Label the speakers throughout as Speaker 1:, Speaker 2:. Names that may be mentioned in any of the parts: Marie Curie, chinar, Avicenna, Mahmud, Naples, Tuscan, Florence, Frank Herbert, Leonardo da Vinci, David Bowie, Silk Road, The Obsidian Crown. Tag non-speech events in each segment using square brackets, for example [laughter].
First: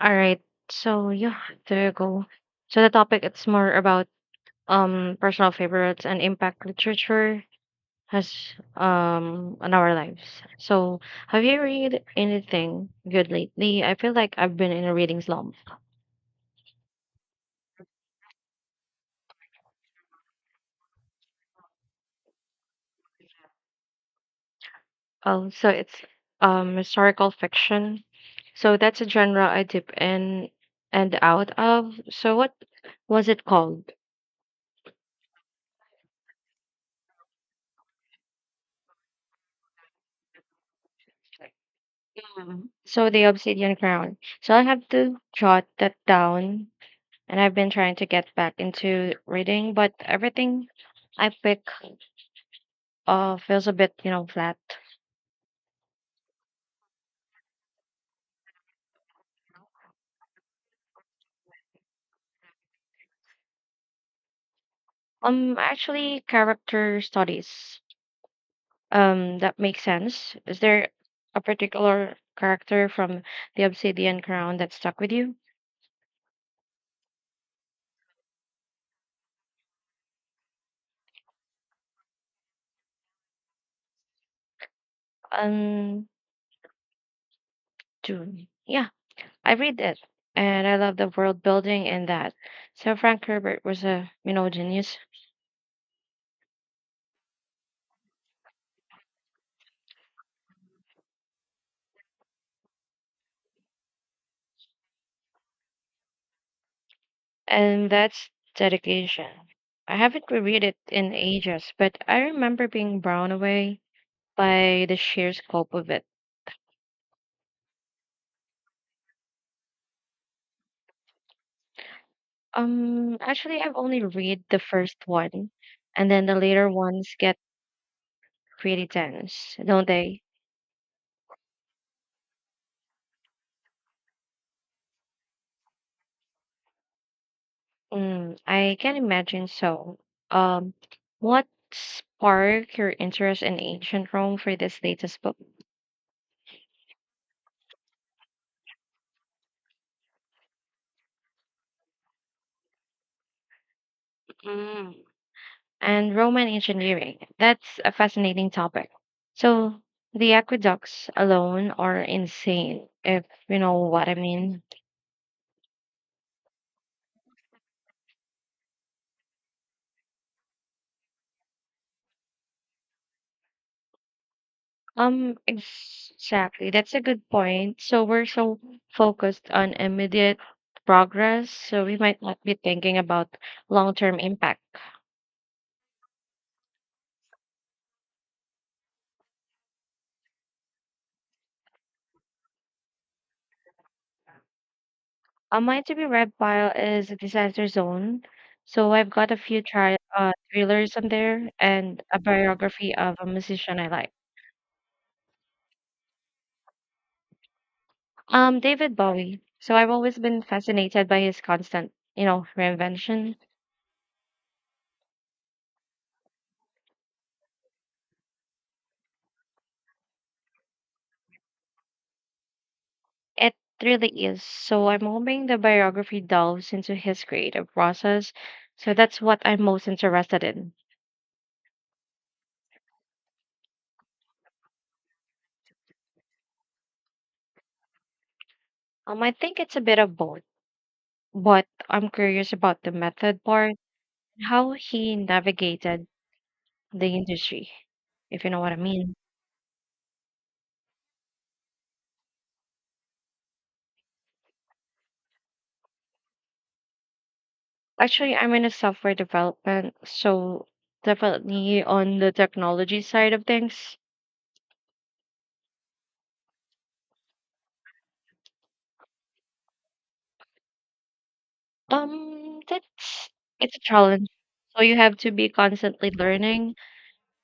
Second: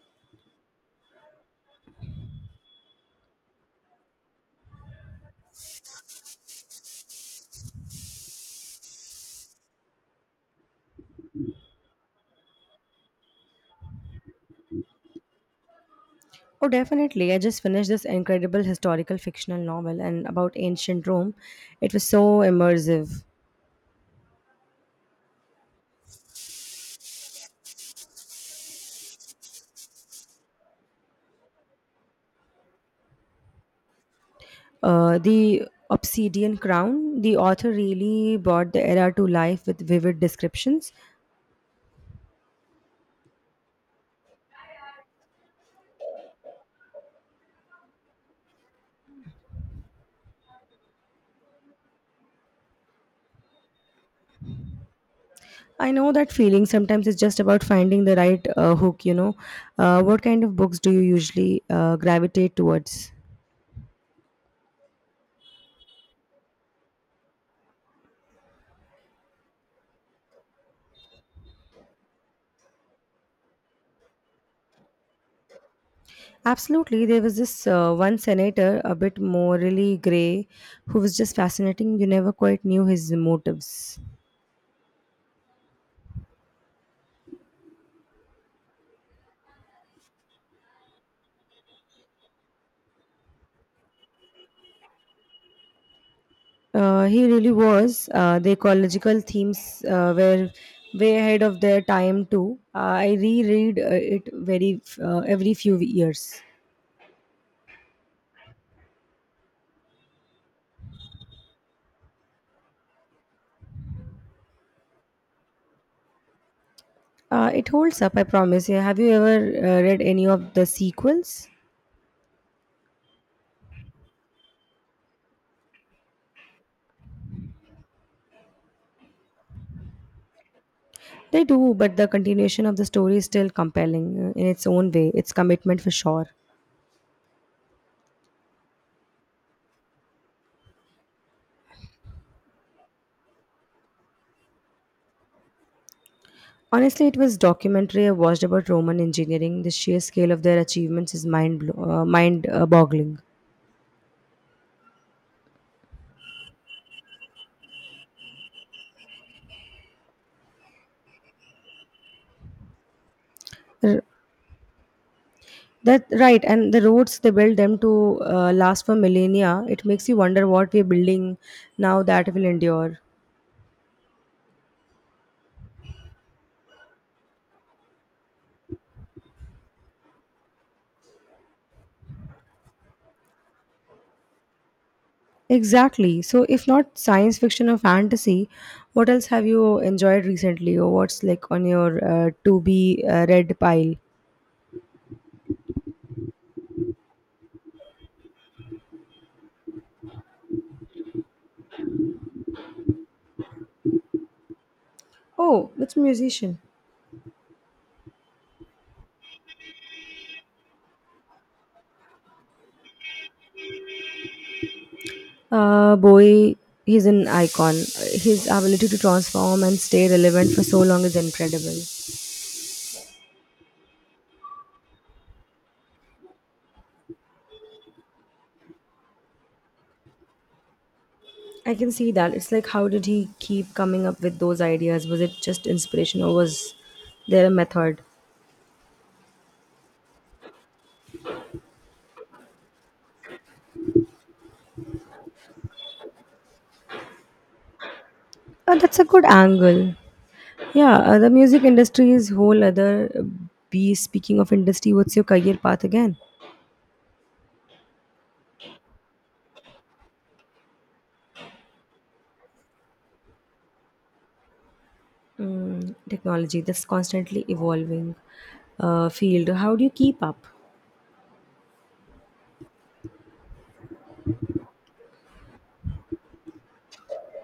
Speaker 1: All right. So yeah, there you go. So the topic it's more about personal favorites and impact literature has on our lives. So have you read anything good lately? I feel like I've been in a reading slump.
Speaker 2: Oh, definitely. I just finished this incredible historical fictional novel and about ancient Rome. It was so immersive.
Speaker 1: Oh, so it's historical fiction. So that's a genre I dip in and out of. So what was it called?
Speaker 2: The Obsidian Crown, the author really brought the era to life with vivid descriptions.
Speaker 1: Mhm. So the Obsidian Crown. So I have to jot that down. And I've been trying to get back into reading, but everything I pick feels a bit, flat.
Speaker 2: I know that feeling. Sometimes it's just about finding the right hook, What kind of books do you usually gravitate towards?
Speaker 1: Actually, character studies. That makes sense. Is there a particular character from the Obsidian Crown that stuck with you?
Speaker 2: Absolutely. There was this one senator, a bit morally gray, who was just fascinating. You never quite knew his motives.
Speaker 1: Um, Dune. Yeah, I read it, and I love the world building in that. So Frank Herbert was a, genius.
Speaker 2: He really was. The ecological themes were way ahead of their time too. I reread it very every few years.
Speaker 1: And that's dedication. I haven't reread it in ages, but I remember being blown away by the sheer scope of it.
Speaker 2: It holds up, I promise. Yeah, have you ever read any of the sequels?
Speaker 1: Actually, I've only read the first one, and then the later ones get pretty dense, don't they?
Speaker 2: They do, but the continuation of the story is still compelling in its own way. Its commitment for sure.
Speaker 1: Mm, I can imagine so. Um, what sparked your interest in ancient Rome for this latest book?
Speaker 2: Honestly, it was documentary I watched about Roman engineering. The sheer scale of their achievements is mind boggling.
Speaker 1: Mm. And Roman engineering. That's a fascinating topic. So the aqueducts alone are insane, if you know what I mean.
Speaker 2: That right, and the roads they built them to last for millennia. It makes you wonder what we're building now that will endure.
Speaker 1: Exactly. That's a good point. So we're so focused on immediate progress, so we might not be thinking about long-term impact.
Speaker 2: Exactly. So, if not science fiction or fantasy, what else have you enjoyed recently, or what's like on your to be read pile?
Speaker 1: Mine to be red pile is a disaster zone. So I've got a few thrillers on there and a biography of a musician I like.
Speaker 2: Oh, which musician?
Speaker 1: David Bowie. So I've always been fascinated by his constant, reinvention.
Speaker 2: Uh, boy, he's an icon. His ability to transform and stay relevant for so long is incredible.
Speaker 1: It really is. So I'm hoping the biography delves into his creative process. So that's what I'm most interested in.
Speaker 2: I can see that. It's like, how did he keep coming up with those ideas? Was it just inspiration or was there a method?
Speaker 1: I think it's a bit of both, but I'm curious about the method part, how he navigated the industry, if you know what
Speaker 2: Uh,
Speaker 1: I
Speaker 2: that's a
Speaker 1: mean.
Speaker 2: good angle. Yeah, the music industry is whole other beast. Speaking of industry, what's your career path again?
Speaker 1: Actually, I'm in a software development, so definitely on the technology side of things.
Speaker 2: Mm, technology that's constantly evolving field. How do you keep up?
Speaker 1: That's It's a challenge. So you have to be constantly learning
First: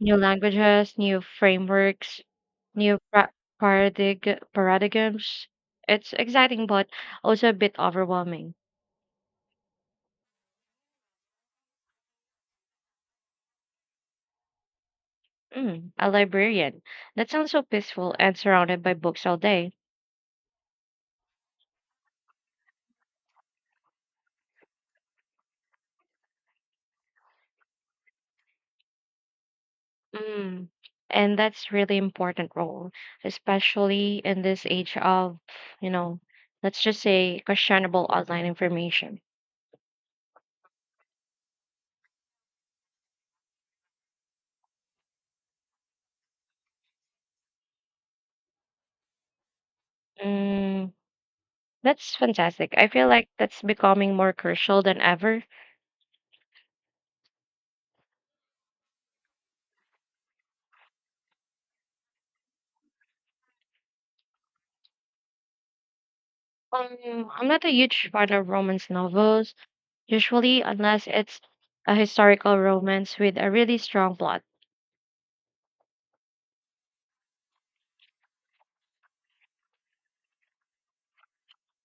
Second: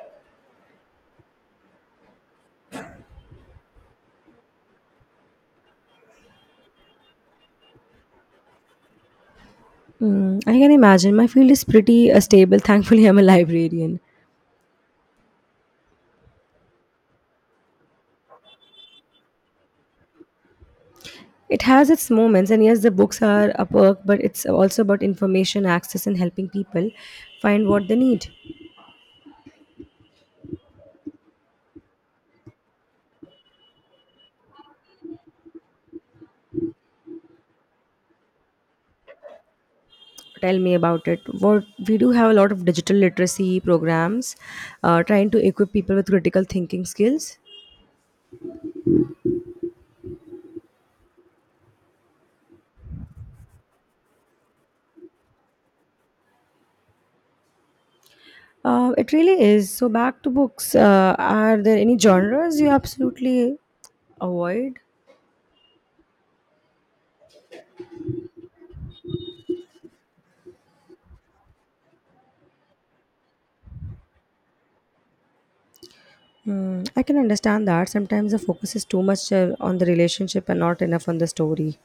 Speaker 1: new languages, new frameworks, new pra- paradigms. It's exciting, but also a bit overwhelming.
Speaker 2: Mm, I can imagine. My field is pretty stable. [laughs] Thankfully, I'm a librarian.
Speaker 1: Mm, a librarian. That sounds so peaceful and surrounded by books all day.
Speaker 2: It has its moments, and yes, the books are a perk, but it's also about information access and helping people find what they need.
Speaker 1: Mm. And that's really important role, especially in this age of, you know, let's just say questionable online information.
Speaker 2: Tell me about it. What we do have a lot of digital literacy programs, trying to equip people with critical thinking skills.
Speaker 1: Mm. That's fantastic. I feel like that's becoming more crucial than ever.
Speaker 2: It really is. So back to books. Are there any genres you absolutely avoid?
Speaker 1: I'm not a huge fan of romance novels, usually, unless it's a historical romance with a really strong plot.
Speaker 2: Hmm, I can understand that sometimes the focus is too much on the relationship and not enough on the story.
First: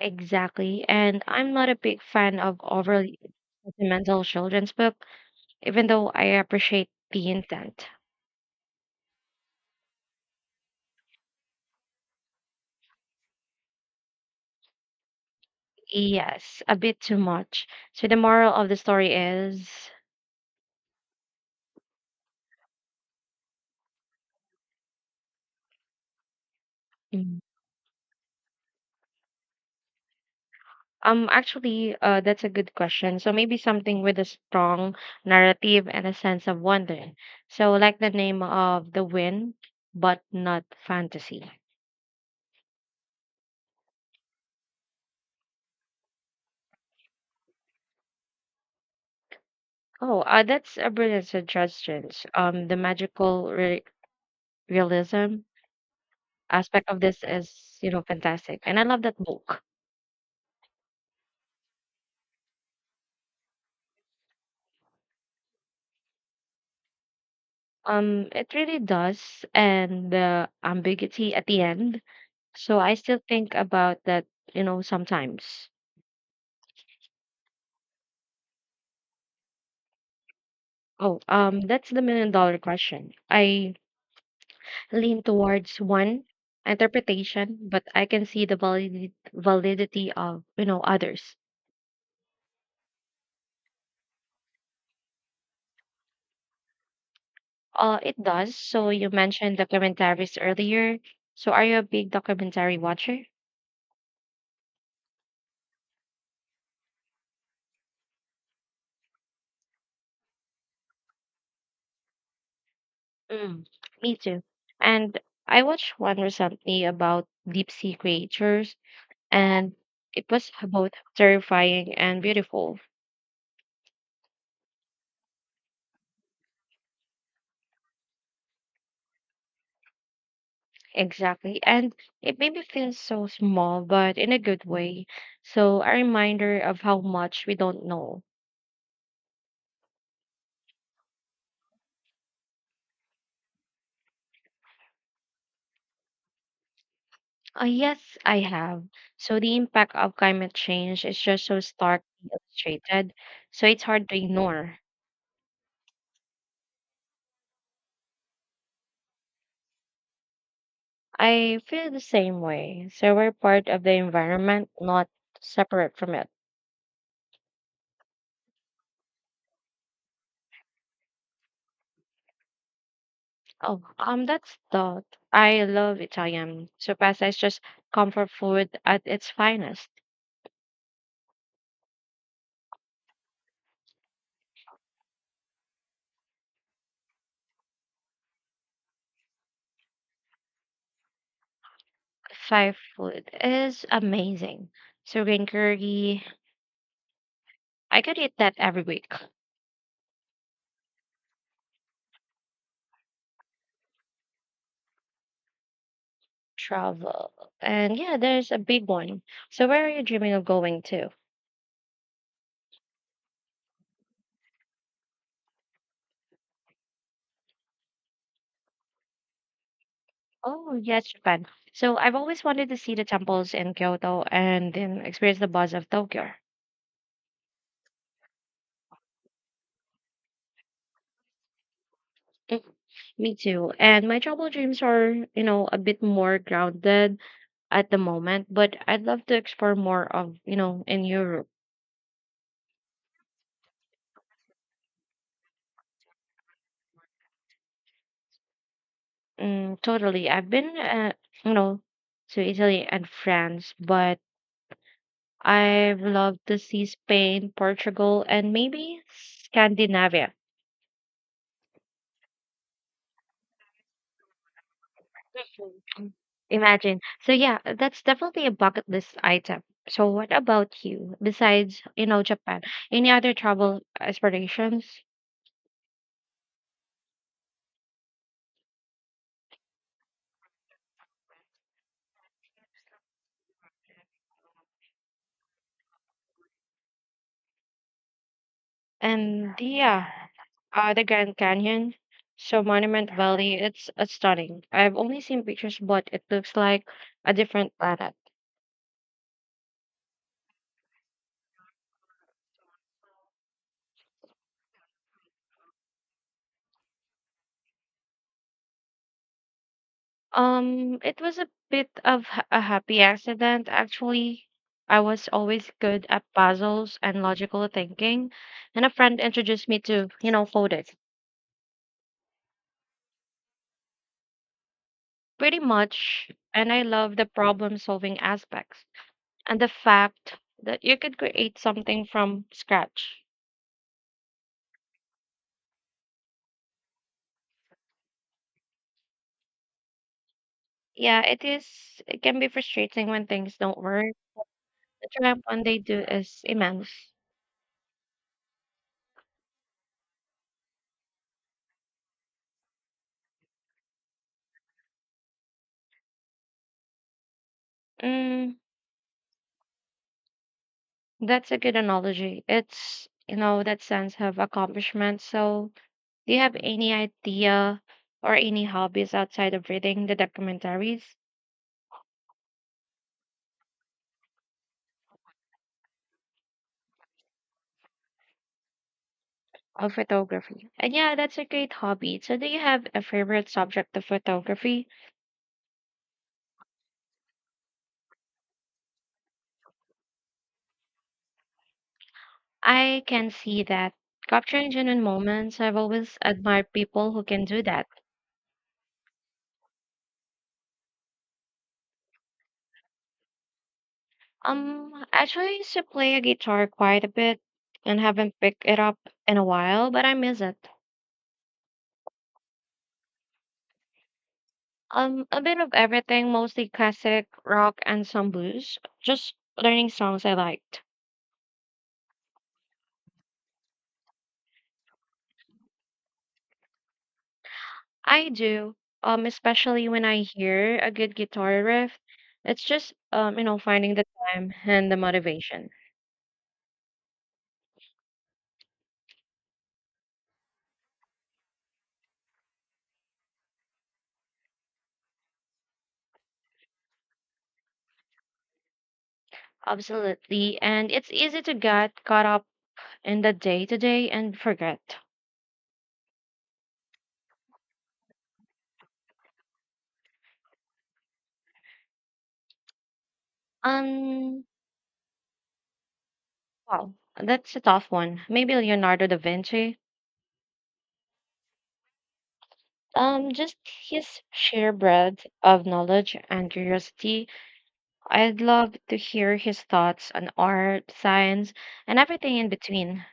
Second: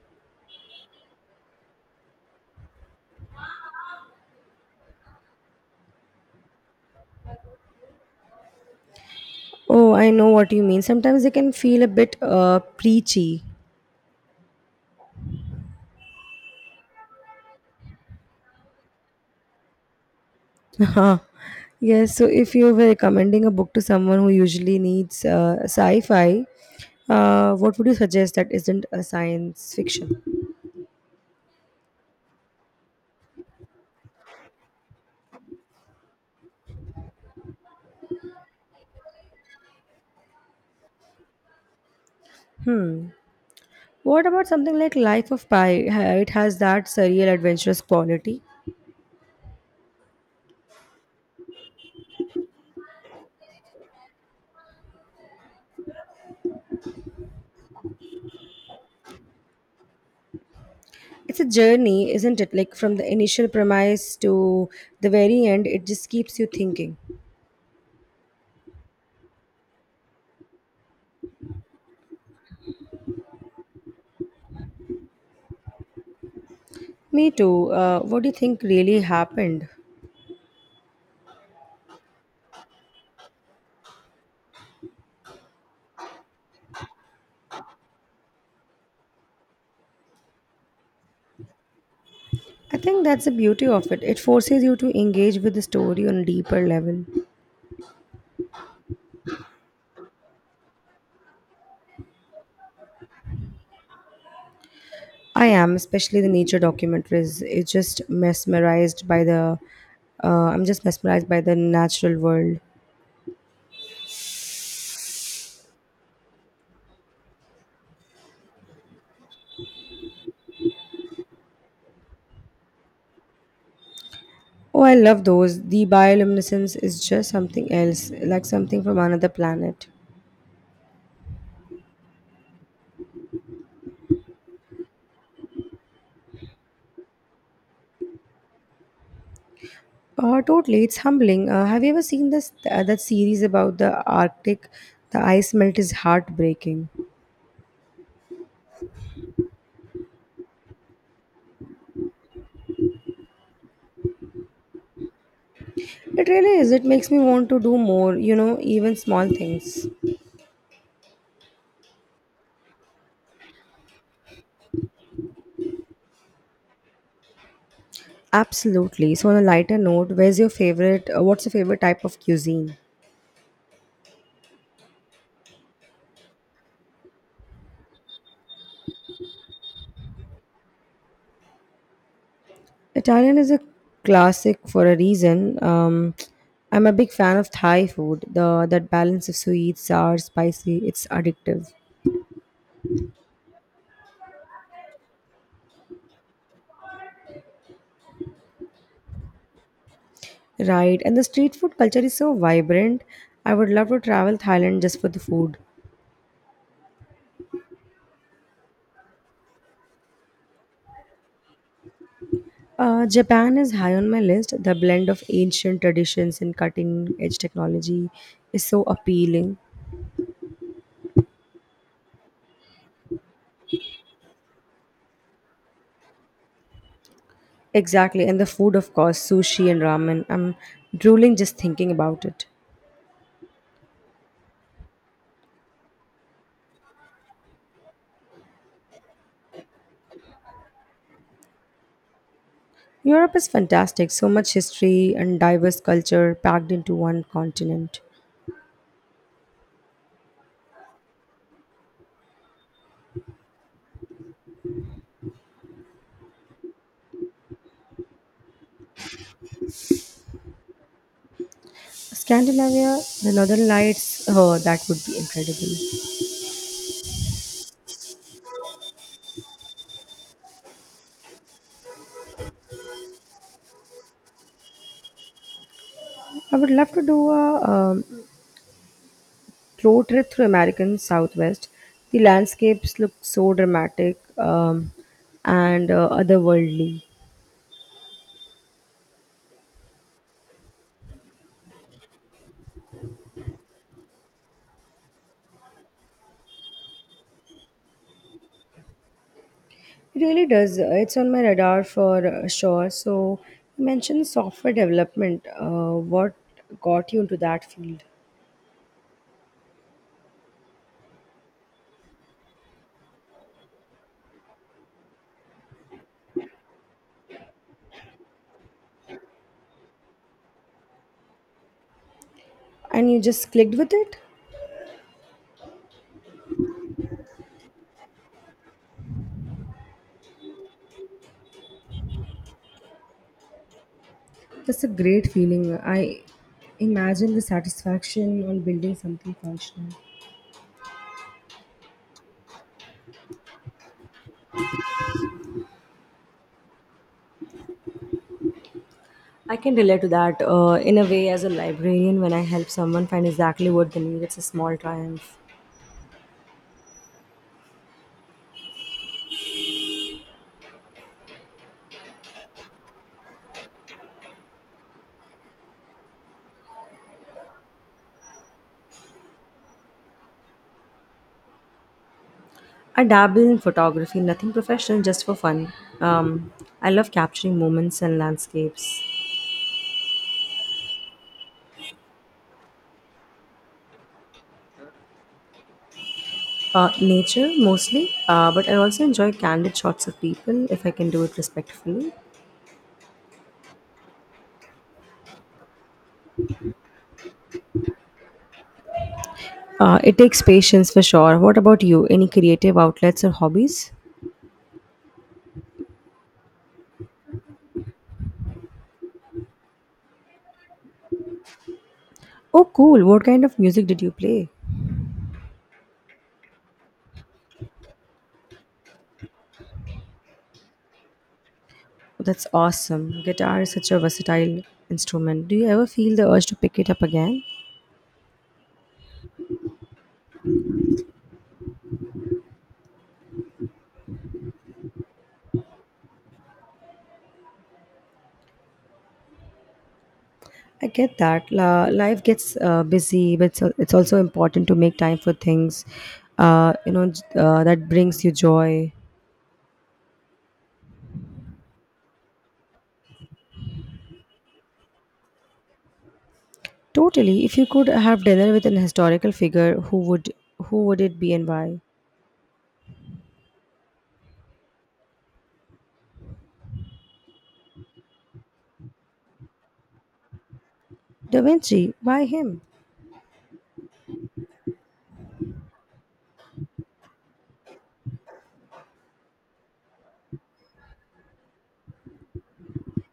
Speaker 1: Exactly. And I'm not a big fan of overly sentimental children's book, even though I appreciate the intent.
Speaker 2: Oh, I know what you mean. Sometimes they can feel a bit preachy.
Speaker 1: Yes, a bit too much. So the moral of the story is
Speaker 2: [laughs] Yes, so if you were recommending a book to someone who usually needs sci fi, what would you suggest that isn't a science fiction?
Speaker 1: That's a good question. So maybe something with a strong narrative and a sense of wonder. So like the name of the wind, but not fantasy.
Speaker 2: Hmm. What about something like Life of Pi? It has that surreal, adventurous quality.
Speaker 1: Oh, that's a brilliant suggestion. The magical realism aspect of this is, fantastic, and I love that book.
Speaker 2: It's a journey, isn't it? Like from the initial premise to the very end, it just keeps you thinking.
Speaker 1: It really does, and the ambiguity at the end. So I still think about that, sometimes.
Speaker 2: Me too. What do you think really happened?
Speaker 1: Oh, that's the million dollar question. I lean towards one interpretation, but I can see the validity of others.
Speaker 2: I think that's the beauty of it. It forces you to engage with the story on a deeper level.
Speaker 1: It does. So you mentioned documentaries earlier. So are you a big documentary watcher?
Speaker 2: I am, especially the nature documentaries. It's just mesmerized by the. I'm just mesmerized by the natural world.
Speaker 1: Mm, me too. And I watched one recently about deep sea creatures, and it was both terrifying and beautiful.
Speaker 2: Oh, I love those. The bioluminescence is just something else, like something from another planet.
Speaker 1: Exactly. And it made me feel so small, but in a good way. So a reminder of how much we don't know.
Speaker 2: Totally, it's humbling. Have you ever seen this that series about the Arctic? The ice melt is heartbreaking.
Speaker 1: Yes, I have. So the impact of climate change is just so starkly illustrated, so it's hard to ignore.
Speaker 2: It really is. It makes me want to do more. You know, even small things.
Speaker 1: I feel the same way. So we're part of the environment, not separate from it.
Speaker 2: Absolutely. So, on a lighter note, where's your favorite? What's your favorite type of cuisine?
Speaker 1: Oh, that's thought. I love Italian. So pasta is just comfort food at its finest.
Speaker 2: Italian is a classic for a reason. I'm a big fan of Thai food. The that balance of sweet, sour, spicy, it's addictive.
Speaker 1: Thai food is amazing. So green curry, I could eat that every week.
Speaker 2: Right, and the street food culture is so vibrant. I would love to travel Thailand just for the food.
Speaker 1: Travel, and yeah, there's a big one. So where are you dreaming of going to?
Speaker 2: Japan is high on my list. The blend of ancient traditions and cutting edge technology is so appealing.
Speaker 1: Oh, yes, Japan. So I've always wanted to see the temples in Kyoto and then experience the buzz of Tokyo.
Speaker 2: Exactly, and the food, of course, sushi and ramen. I'm drooling just thinking about it.
Speaker 1: Mm, me too. And my travel dreams are, a bit more grounded at the moment, but I'd love to explore more of, in Europe.
Speaker 2: Europe is fantastic, so much history and diverse culture packed into one continent.
Speaker 1: Mm, totally. I've been, you know, to Italy and France, but I've loved to see Spain, Portugal, and maybe Scandinavia.
Speaker 2: Scandinavia, the Northern Lights, oh, that would be incredible.
Speaker 1: Imagine. So yeah, that's definitely a bucket list item. So what about you? Besides, Japan, any other travel aspirations?
Speaker 2: I would love to do a road trip through American Southwest. The landscapes look so dramatic and otherworldly.
Speaker 1: And yeah, the Grand Canyon. So Monument Valley, it's stunning. I've only seen pictures, but it looks like a different planet.
Speaker 2: It really does. It's on my radar for sure. So, you mentioned software development. What got you into that field?
Speaker 1: It was a bit of a happy accident, actually. I was always good at puzzles and logical thinking, and a friend introduced me to, coding.
Speaker 2: And you just clicked with it?
Speaker 1: Pretty much. And I love the problem solving aspects and the fact that you could create something from scratch.
Speaker 2: That's a great feeling. I imagine the satisfaction on building something functional.
Speaker 1: Yeah, it is, it can be frustrating when things don't work. The triumph when they do is immense.
Speaker 2: I can relate to that in a way as a librarian when I help someone find exactly what they need. It's a small triumph.
Speaker 1: Mm, that's a good analogy. It's, that sense of accomplishment. So, do you have any idea or any hobbies outside of reading the documentaries?
Speaker 2: I dabble in photography, nothing professional, just for fun. Um, I love capturing moments and landscapes.
Speaker 1: Of photography. And yeah, that's a great hobby. So, do you have a favorite subject of photography?
Speaker 2: Nature mostly, but I also enjoy candid shots of people if I can do it respectfully.
Speaker 1: I can see that. Capturing genuine moments, I've always admired people who can do that.
Speaker 2: It takes patience for sure. What about you? Any creative outlets or hobbies?
Speaker 1: Actually I used to play a guitar quite a bit and haven't picked it up in a while, but I miss it.
Speaker 2: Oh, cool. What kind of music did you play?
Speaker 1: A bit of everything, mostly classic rock and some blues. Just learning songs I liked.
Speaker 2: Oh, that's awesome. Guitar is such a versatile instrument. Do you ever feel the urge to pick it up again?
Speaker 1: I do. Especially when I hear a good guitar riff. It's just finding the time and the motivation.
Speaker 2: I get that. Life gets busy, but it's also important to make time for things, you know, that brings you joy.
Speaker 1: Absolutely. And it's easy to get caught up in the day to day and forget?
Speaker 2: Totally. If you could have dinner with an historical figure, who would it be and why?
Speaker 1: Um, wow, that's a tough one. Maybe Leonardo da Vinci.
Speaker 2: Da Vinci. Why him?
Speaker 1: Just his sheer breadth of knowledge and curiosity. I'd love to hear his thoughts on art, science, and everything in between.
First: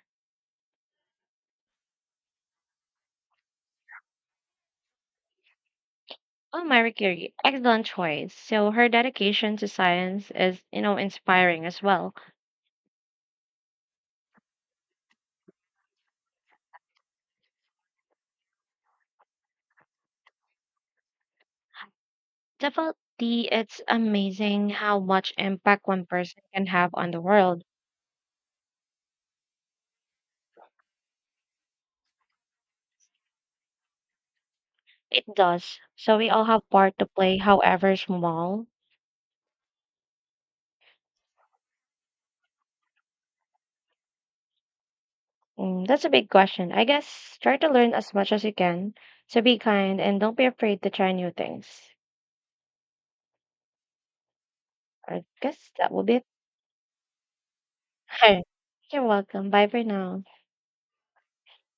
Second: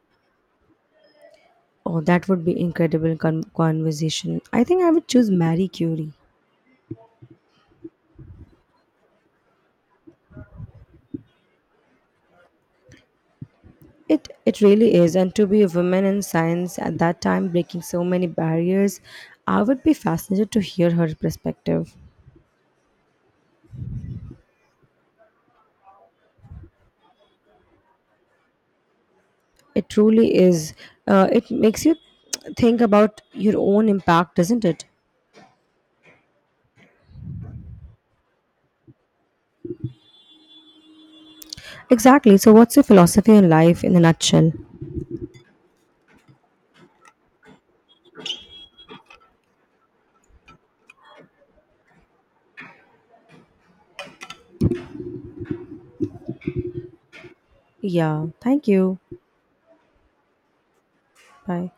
Speaker 2: Oh, that would be incredible conversation. I think I would choose Marie Curie.
Speaker 1: Oh, Marie Curie, excellent choice. So her dedication to science is, inspiring as well.
Speaker 2: It really is, and to be a woman in science at that time, breaking so many barriers, I would be fascinated to hear her perspective.
Speaker 1: Definitely, it's amazing how much impact one person can have on the world.
Speaker 2: It truly is. It makes you think about your own impact, doesn't it?
Speaker 1: It does. So we all have part to play, however small.
Speaker 2: Exactly. So, what's your philosophy on life in a nutshell?
Speaker 1: Mm, that's a big question. I guess try to learn as much as you can. So be kind and don't be afraid to try new things. I guess that will be it.
Speaker 2: Yeah. Thank
Speaker 1: [laughs]
Speaker 2: you.
Speaker 1: You're welcome. Bye for now.
Speaker 2: Bye.